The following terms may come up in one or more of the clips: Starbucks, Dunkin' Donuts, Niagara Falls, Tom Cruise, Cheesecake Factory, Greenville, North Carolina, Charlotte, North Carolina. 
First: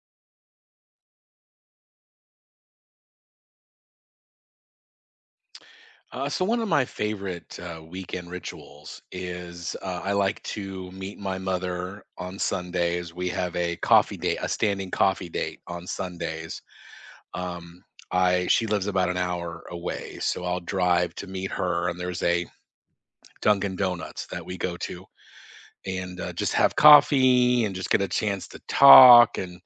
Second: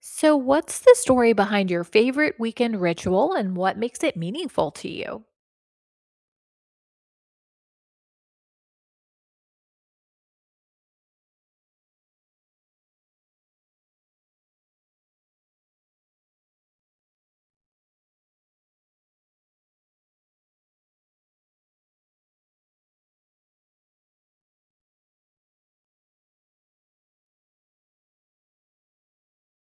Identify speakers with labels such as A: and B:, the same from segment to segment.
A: So, what's the story behind your favorite weekend ritual and what makes it meaningful to you?
B: So one of my favorite weekend rituals is I like to meet my mother on Sundays. We have a coffee date, a standing coffee date on Sundays. Um, I She lives about an hour away, so I'll drive to meet her. And there's a Dunkin' Donuts that we go to and just have coffee and just get a chance to talk. And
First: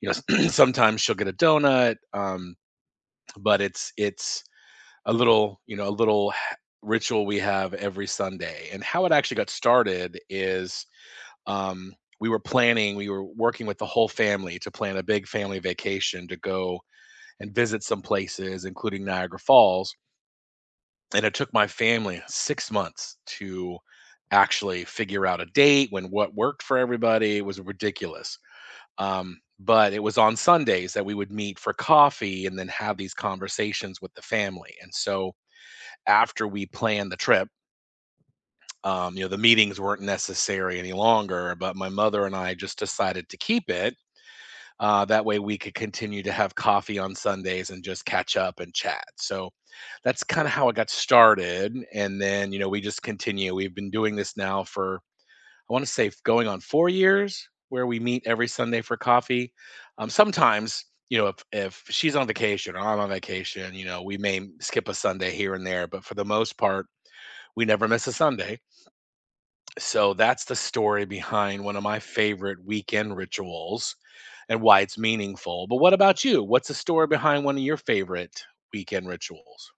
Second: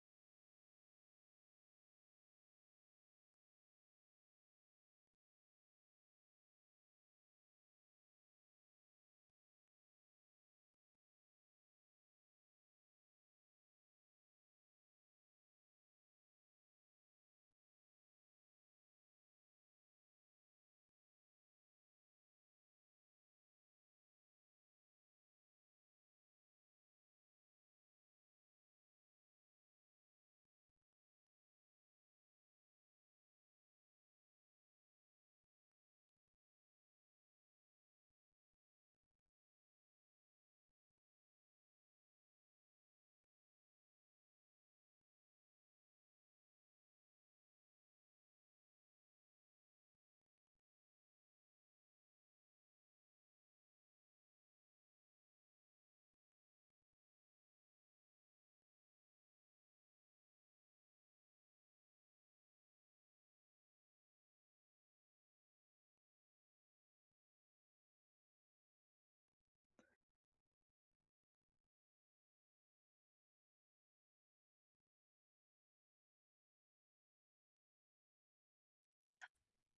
B: you know, sometimes she'll get a donut, but it's a little a little ritual we have every Sunday. And how it actually got started is, um, we were working with the whole family to plan a big family vacation to go and visit some places including Niagara Falls, and it took my family 6 months to actually figure out a date when what worked for everybody. It was ridiculous. But it was on Sundays that we would meet for coffee and then have these conversations with the family. And so after we planned the trip, you know, the meetings weren't necessary any longer, but my mother and I just decided to keep it. That way we could continue to have coffee on Sundays and just catch up and chat. So that's kind of how it got started. And then, you know, we just continue. We've been doing this now for, I want to say, going on 4 years, where we meet every Sunday for coffee. Sometimes, you know, if she's on vacation or I'm on vacation, you know, we may skip a Sunday here and there, but for the most part, we never miss a Sunday. So that's the story behind one of my favorite weekend rituals and why it's meaningful. But what about you? What's the story behind one of your favorite weekend rituals?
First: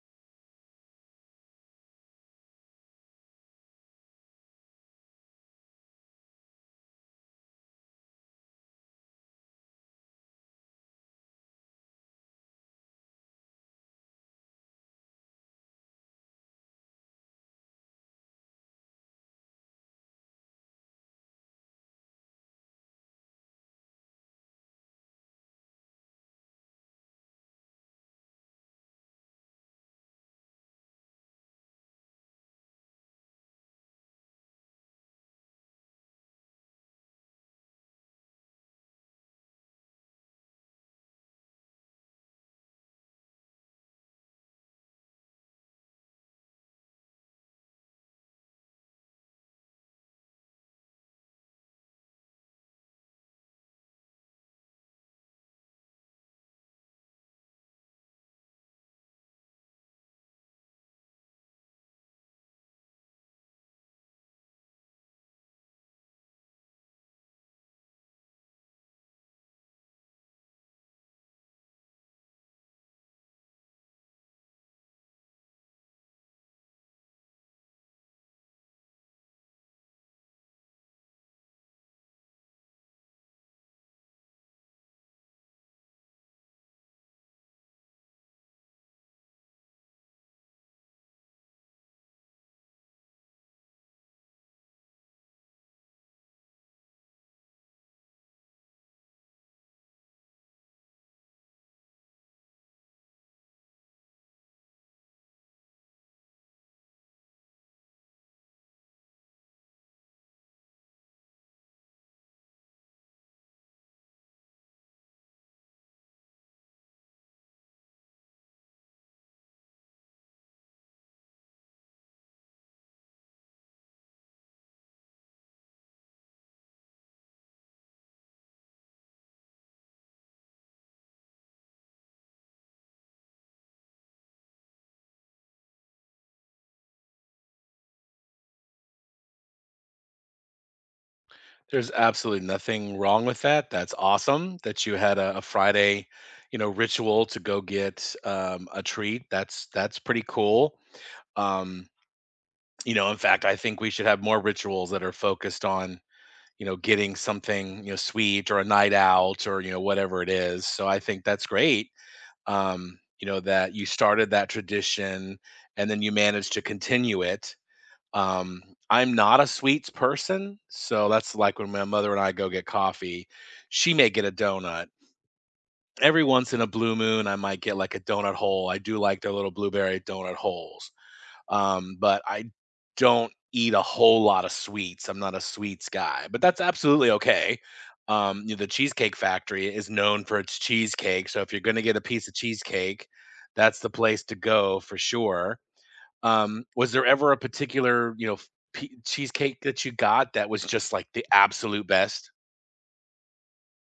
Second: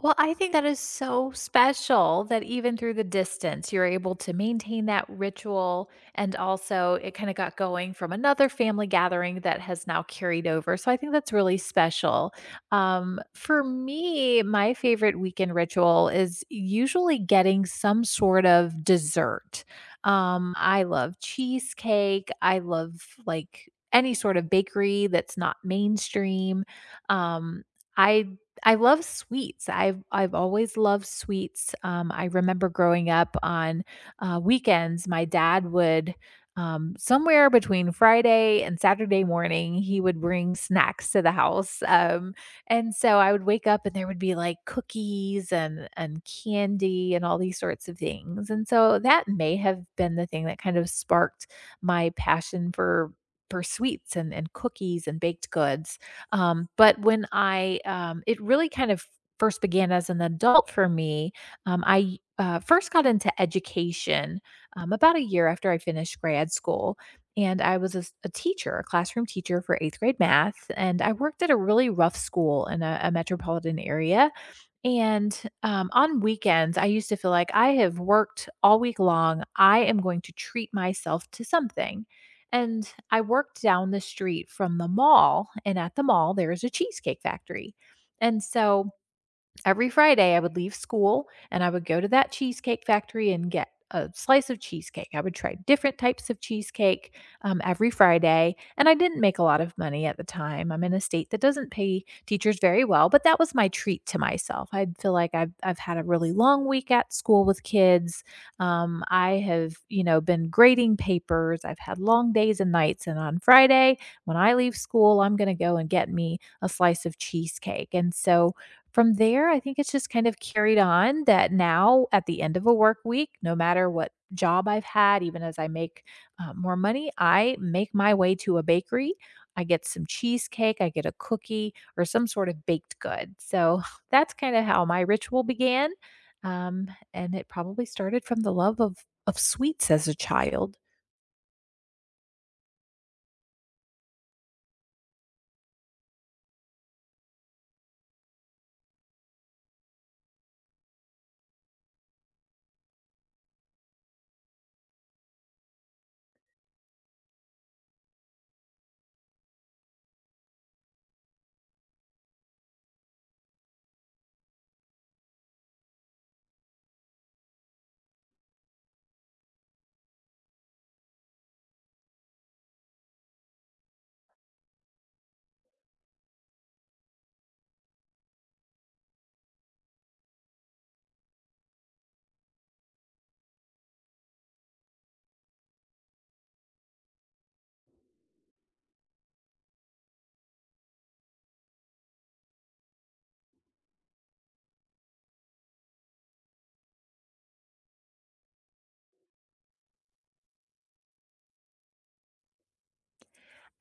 A: Well, I think that is so special that even through the distance, you're able to maintain that ritual. And also, it kind of got going from another family gathering that has now carried over. So I think that's really special. For me, my favorite weekend ritual is usually getting some sort of dessert. I love cheesecake, I love like any sort of bakery that's not mainstream. Um, I I love sweets. I've always loved sweets. I remember growing up on weekends, my dad would somewhere between Friday and Saturday morning, he would bring snacks to the house, and so I would wake up and there would be like cookies and candy and all these sorts of things. And so that may have been the thing that kind of sparked my passion for sweets and cookies and baked goods but it really kind of first began as an adult for me. I first got into education about a year after I finished grad school. And I was a teacher, a classroom teacher for eighth grade math. And I worked at a really rough school in a metropolitan area. And on weekends, I used to feel like I have worked all week long. I am going to treat myself to something. And I worked down the street from the mall, and at the mall, there is a cheesecake factory. And so every Friday, I would leave school and I would go to that cheesecake factory and get a slice of cheesecake. I would try different types of cheesecake every Friday. And I didn't make a lot of money at the time. I'm in a state that doesn't pay teachers very well, but that was my treat to myself. I feel like I've had a really long week at school with kids. I have, you know, been grading papers. I've had long days and nights. And on Friday, when I leave school, I'm going to go and get me a slice of cheesecake. And so, from there, I think it's just kind of carried on that now at the end of a work week, no matter what job I've had, even as I make more money, I make my way to a bakery. I get some cheesecake, I get a cookie, or some sort of baked good. So that's kind of how my ritual began. Um, and it probably started from the love of sweets as a child.
B: There's absolutely nothing wrong with that. That's awesome that you had a Friday, you know, ritual to go get a treat. That's pretty cool. Um, you know, in fact, I think we should have more rituals that are focused on, you know, getting something, you know, sweet or a night out or, you know, whatever it is. So I think that's great. You know, that you started that tradition and then you managed to continue it. Um, I'm not a sweets person, so that's like when my mother and I go get coffee, she may get a donut. Every once in a blue moon, I might get like a donut hole. I do like their little blueberry donut holes. But I don't eat a whole lot of sweets. I'm not a sweets guy, but that's absolutely okay. You know, the Cheesecake Factory is known for its cheesecake, so if you're gonna get a piece of cheesecake, that's the place to go for sure. Was there ever a particular, you know, cheesecake that you got that was just like the absolute best?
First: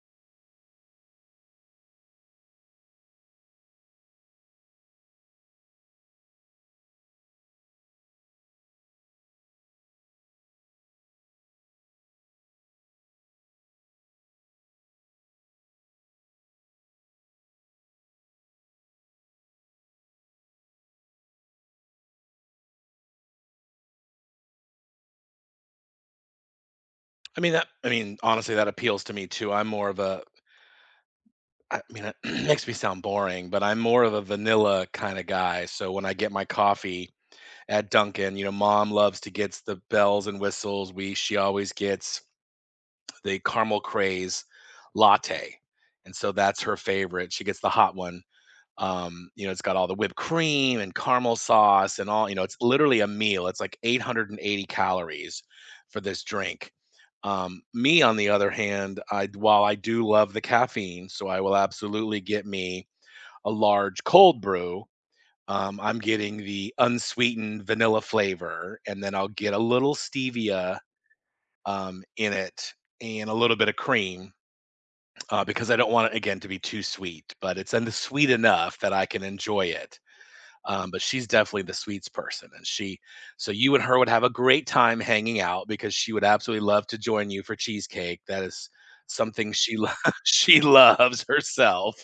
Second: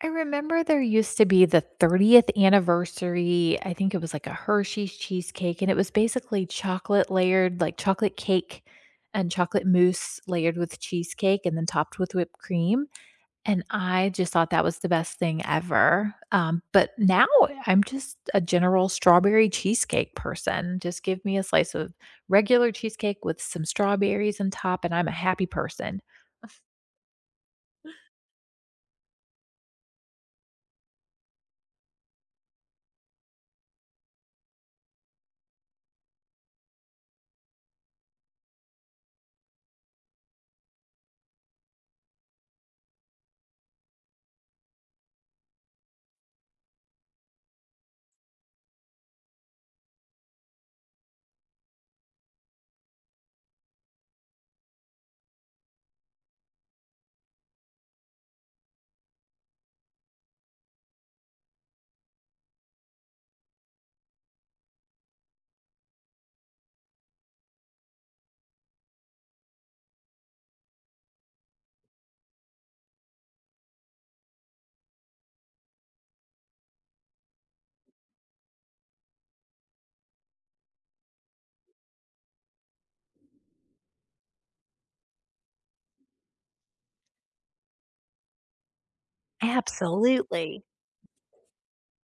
A: I remember there used to be the 30th anniversary. I think it was like a Hershey's cheesecake, and it was basically chocolate layered, like chocolate cake and chocolate mousse layered with cheesecake and then topped with whipped cream. And I just thought that was the best thing ever, but now I'm just a general strawberry cheesecake person. Just give me a slice of regular cheesecake with some strawberries on top, and I'm a happy person.
B: I mean, honestly, that appeals to me too. I'm more of a I mean, it makes me sound boring, but I'm more of a vanilla kind of guy. So when I get my coffee at Duncan. You know, mom loves to get the bells and whistles. We She always gets the caramel craze latte, and so that's her favorite. She gets the hot one. You know, it's got all the whipped cream and caramel sauce and all. You know, it's literally a meal. It's like 880 calories for this drink. Me, on the other hand, I while I do love the caffeine, so I will absolutely get me a large cold brew. I'm getting the unsweetened vanilla flavor, and then I'll get a little stevia, in it, and a little bit of cream, because I don't want it again to be too sweet, but it's en sweet enough that I can enjoy it. But she's definitely the sweets person, and she so you and her would have a great time hanging out because she would absolutely love to join you for cheesecake. That is something she lo she
A: Absolutely.
B: loves herself.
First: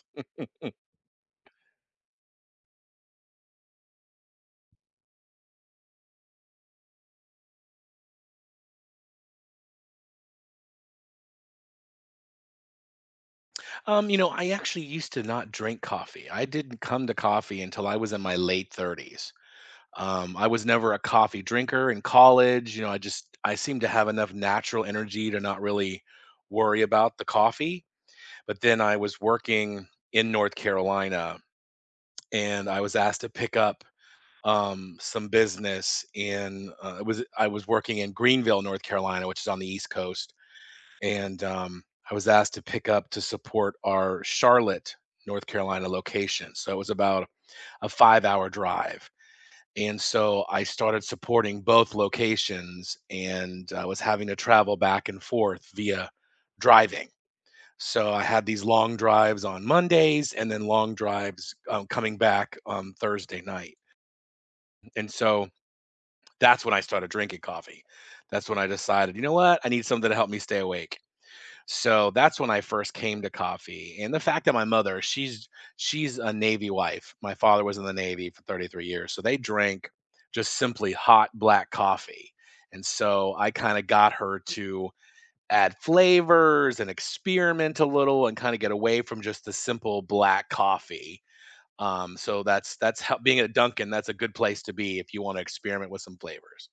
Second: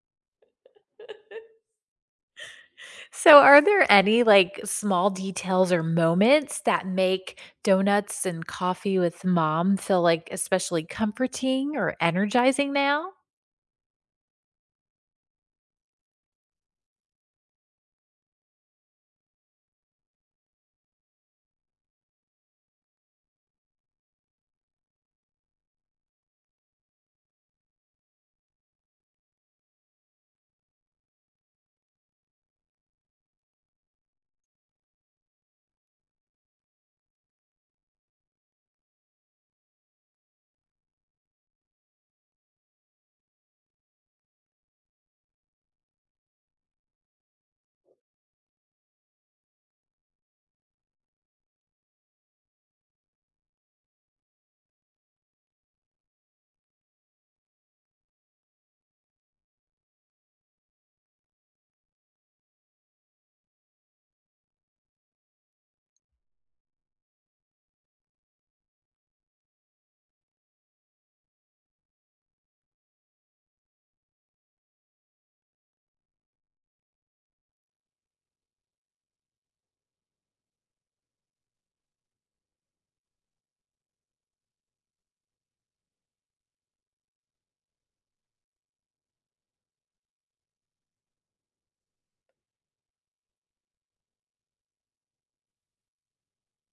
A: So, are there any like small details or moments that make donuts and coffee with mom feel like especially comforting or energizing now?
B: You know, I actually used to not drink coffee. I didn't come to coffee until I was in my late 30s. I was never a coffee drinker in college. You know, I seemed to have enough natural energy to not really worry about the coffee. But then I was working in North Carolina, and I was asked to pick up some business in. It was I was working in Greenville, North Carolina, which is on the East Coast, and I was asked to pick up to support our Charlotte, North Carolina location. So it was about a 5 hour drive. And so I started supporting both locations, and I was having to travel back and forth via driving. So I had these long drives on Mondays and then long drives coming back on Thursday night. And so that's when I started drinking coffee. That's when I decided, you know what? I need something to help me stay awake. So that's when I first came to coffee. And the fact that my mother, she's a Navy wife. My father was in the Navy for 33 years. So they drank just simply hot black coffee. And so I kind of got her to add flavors and experiment a little and kind of get away from just the simple black coffee. So that's how being at Dunkin', that's a good place to be if you want to experiment with some flavors.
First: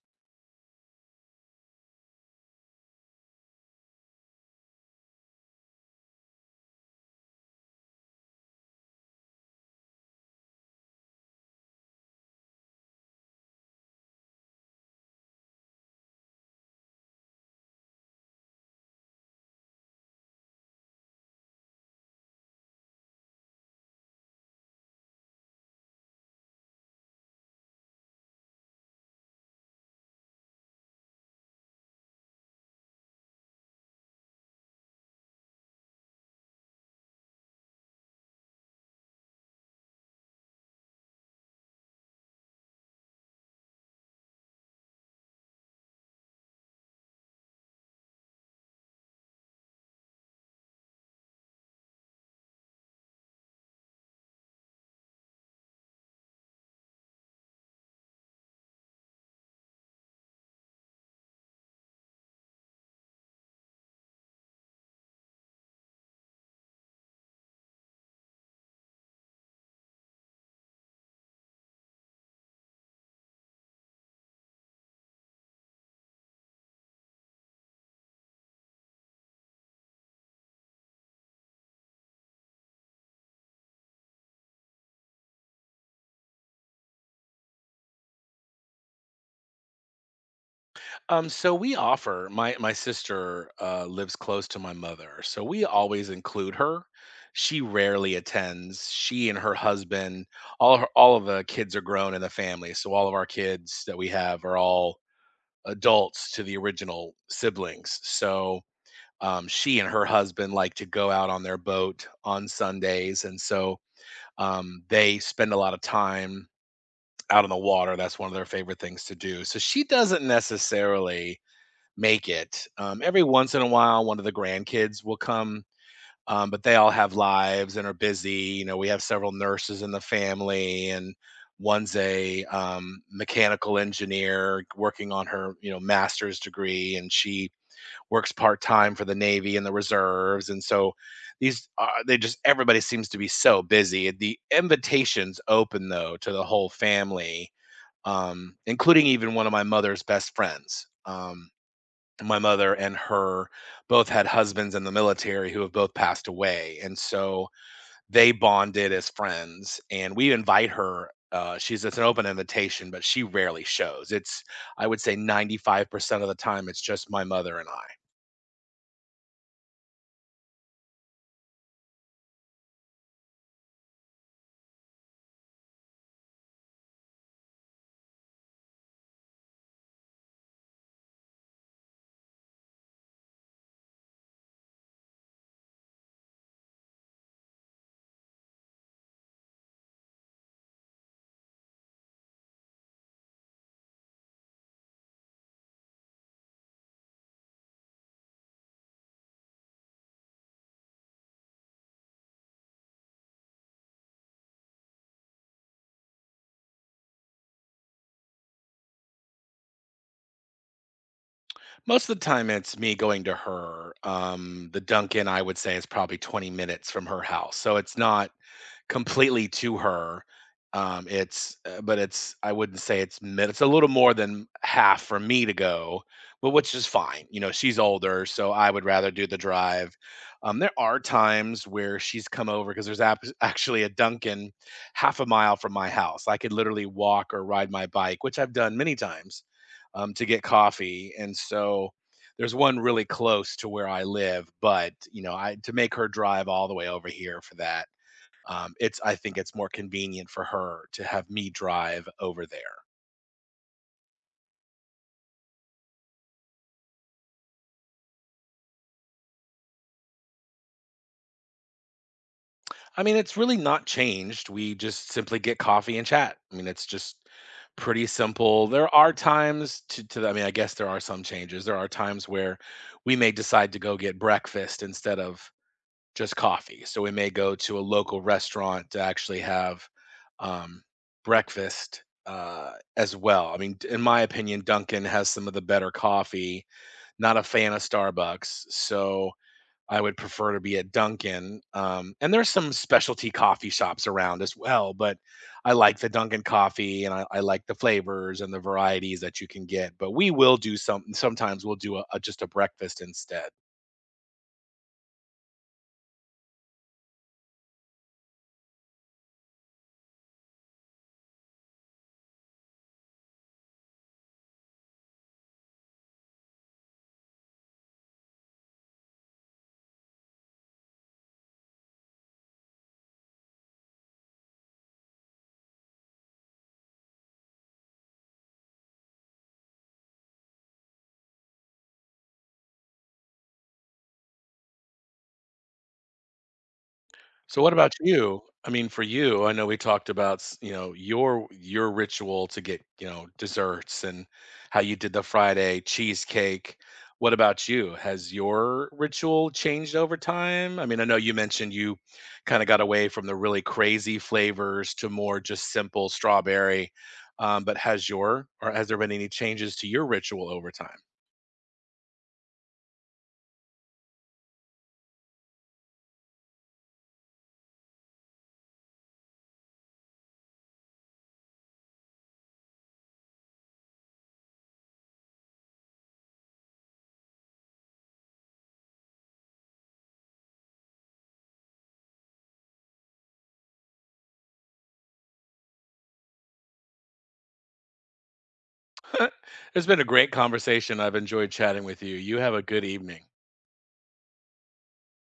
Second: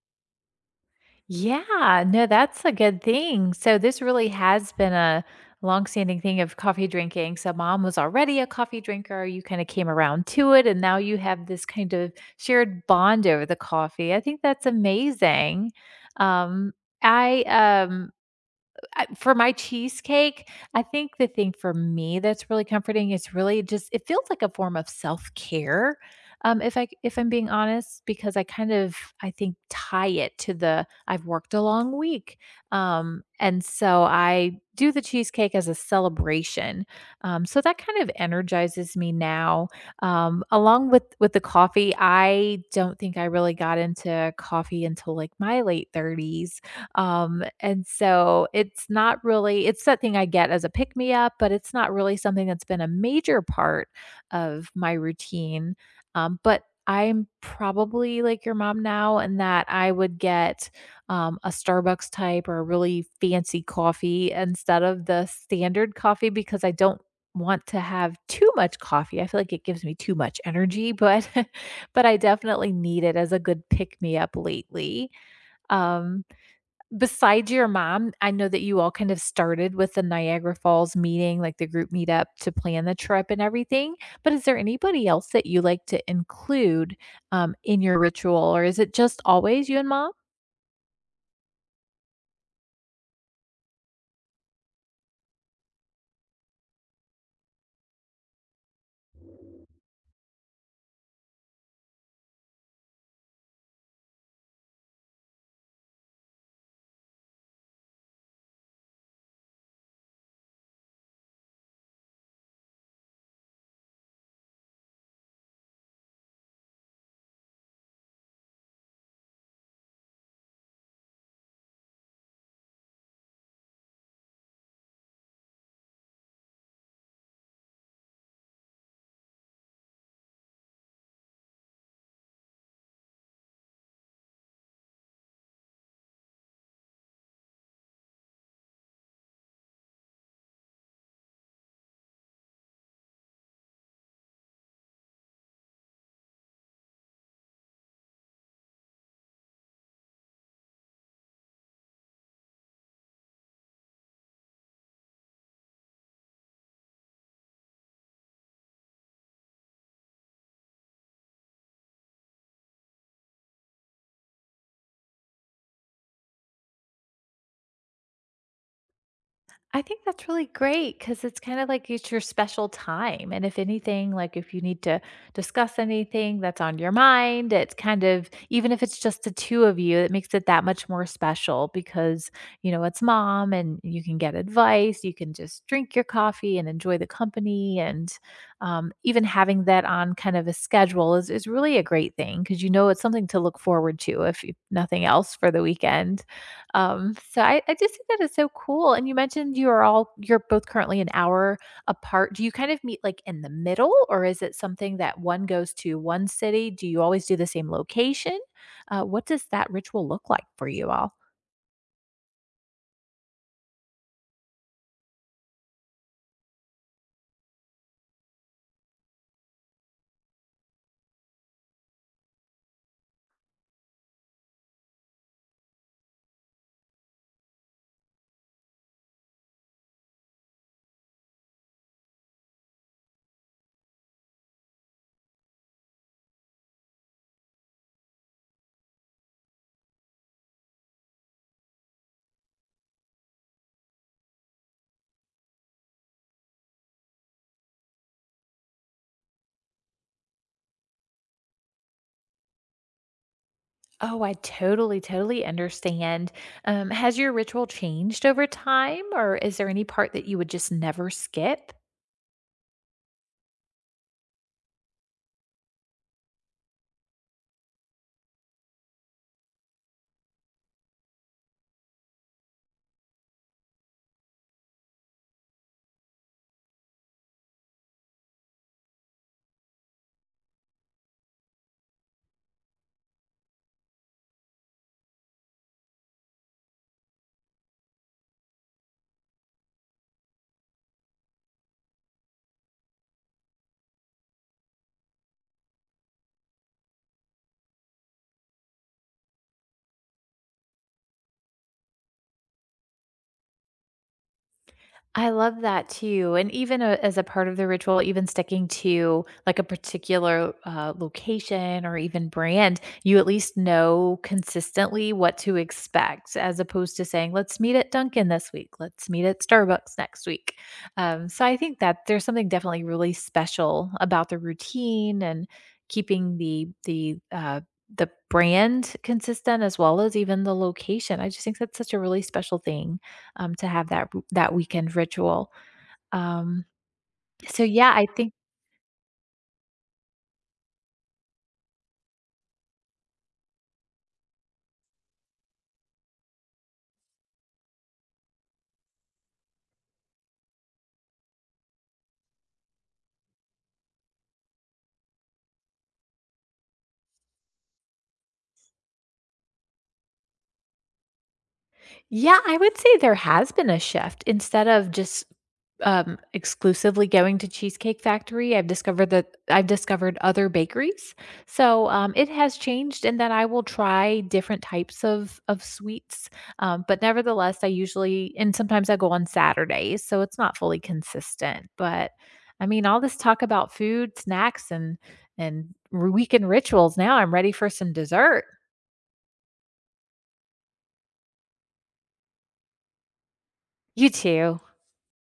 A: Yeah, no, that's a good thing. So, this really has been a longstanding thing of coffee drinking. So, mom was already a coffee drinker. You kind of came around to it, and now you have this kind of shared bond over the coffee. I think that's amazing. Um, I um I for my cheesecake, I think the thing for me that's really comforting is really just it feels like a form of self-care, if I if I'm being honest, because I kind of, I think, tie it to the I've worked a long week, and so I do the cheesecake as a celebration, so that kind of energizes me now. Along with the coffee, I don't think I really got into coffee until, like, my late 30s, and so it's not really it's something I get as a pick me up, but it's not really something that's been a major part of my routine. But I'm probably like your mom now in that I would get a Starbucks type or a really fancy coffee instead of the standard coffee because I don't want to have too much coffee. I feel like it gives me too much energy, but but I definitely need it as a good pick me up lately. Um, Besides your mom, I know that you all kind of started with the Niagara Falls meeting, like the group meetup to plan the trip and everything. But is there anybody else that you like to include in your ritual, or is it just always you and mom?
B: So we offer My sister lives close to my mother, so we always include her. She rarely attends. She and her husband, all of the kids are grown in the family, so all of our kids that we have are all adults to the original siblings. So she and her husband like to go out on their boat on Sundays, and so they spend a lot of time out on the water. That's one of their favorite things to do. So she doesn't necessarily make it. Every once in a while, one of the grandkids will come, but they all have lives and are busy. You know, we have several nurses in the family, and one's a mechanical engineer working on her, you know, master's degree, and she works part time for the Navy and the reserves. And so these, they just everybody seems to be so busy. The invitations open though to the whole family. Including even one of my mother's best friends. My mother and her both had husbands in the military who have both passed away, and so they bonded as friends, and we invite her. She's It's an open invitation, but she rarely shows. It's, I would say, 95% of the time it's just my mother and I.
A: I think that's really great because it's kind of like it's your special time. And if anything, like if you need to discuss anything that's on your mind, it's kind of, even if it's just the two of you, it makes it that much more special because, you know, it's mom and you can get advice. You can just drink your coffee and enjoy the company. And even having that on kind of a schedule is really a great thing because you know it's something to look forward to, if nothing else, for the weekend. So I just think that is so cool. And you mentioned you are all you're both currently an hour apart. Do you kind of meet like in the middle, or is it something that one goes to one city? Do you always do the same location? What does that ritual look like for you all?
B: Most of the time it's me going to her. The Duncan, I would say, is probably 20 minutes from her house, so it's not completely to her. But it's, I wouldn't say it's mid. It's a little more than half for me to go, but which is fine. You know, she's older, so I would rather do the drive. There are times where she's come over because actually a Dunkin' half a mile from my house. I could literally walk or ride my bike, which I've done many times, to get coffee. And so there's one really close to where I live, but you know, I to make her drive all the way over here for that, it's I think it's more convenient for her to have me drive over there.
A: Oh, I totally, totally understand. Has your ritual changed over time, or is there any part that you would just never skip?
B: I mean, it's really not changed. We just simply get coffee and chat. I mean, it's just pretty simple. There are times I mean, I guess there are some changes. There are times where we may decide to go get breakfast instead of just coffee. So we may go to a local restaurant to actually have um, breakfast as well. I mean, in my opinion, Dunkin' has some of the better coffee. Not a fan of Starbucks, so I would prefer to be at Dunkin', and there's some specialty coffee shops around as well, but I like the Dunkin' coffee, and I like the flavors and the varieties that you can get, but we will do some sometimes we'll do a just a breakfast instead.
A: I love that too, and even a as a part of the ritual, even sticking to, like, a particular, location or even brand, you at least know consistently what to expect as opposed to saying, "Let's meet at Dunkin' this week. Let's meet at Starbucks next week." So I think that there's something definitely really special about the routine and keeping the brand consistent as well as even the location. I just think that's such a really special thing to have that weekend ritual. Um,
B: So
A: so
B: what
A: yeah,
B: about
A: I think
B: you? I mean, for you, I know we talked about, you know, your ritual to get, you know, desserts and how you did the Friday cheesecake. What about you? Has your ritual changed over time? I mean, I know you mentioned you kind of got away from the really crazy flavors to more just simple strawberry. But has your or has there been any changes to your ritual over time?
A: yeah, I would say there has been a shift. Instead of just exclusively going to Cheesecake Factory, I've discovered other bakeries. So it has changed in that I will try different types of sweets, but nevertheless, I usually and sometimes I go on Saturdays, so it's not fully consistent. But I mean, all this talk about food, snacks, and weekend rituals. Now I'm ready for some dessert.
B: It's been a great conversation. I've enjoyed chatting with you. You have a good evening.
A: You too.